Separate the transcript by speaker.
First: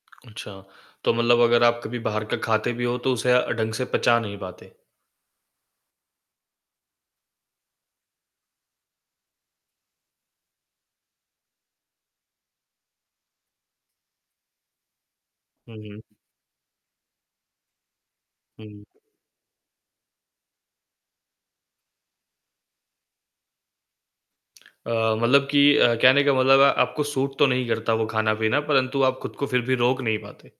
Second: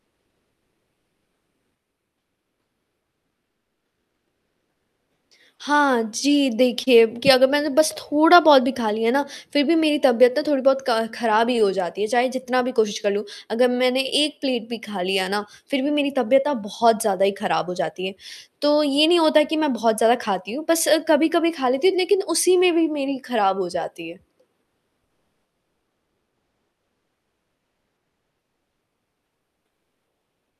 Speaker 1: अच्छा, तो मतलब अगर आप कभी बाहर का ख़ाते भी हो तो उसे अ, ढंग से पचा नहीं पाते?
Speaker 2: हाँ जी, देखिए कि अगर मैंने बस थोड़ा बहुत भी ख़ा लिया ना फ़िर भी मेरी तबीयत ना थोड़ी-बहुत क ख़राब ही हो जाती है। चाहे जितना भी कोशिश कर लूँ अगर मैंने 1 प्लेट भी ख़ा लिया ना
Speaker 1: हुँ,
Speaker 2: फ़िर भी
Speaker 1: हुँ।
Speaker 2: मेरी तबीयत ना बहुत ज़्यादा ही ख़राब हो जाती है। तो
Speaker 1: हुँ।
Speaker 2: ये नहीं होता कि मैं बहुत ज़्यादा खाती हूँ। बस कभी-कभी ख़ा लेती हूँ लेक़िन उसी में भी मेरी ख़राब हो जाती है।
Speaker 1: अ, मतलब कि अ, कहने का मतलब है आपको सूट तो नहीं करता वो ख़ाना-पीना परंतु आप ख़ुद को फ़िर भी रोक नहीं पाते।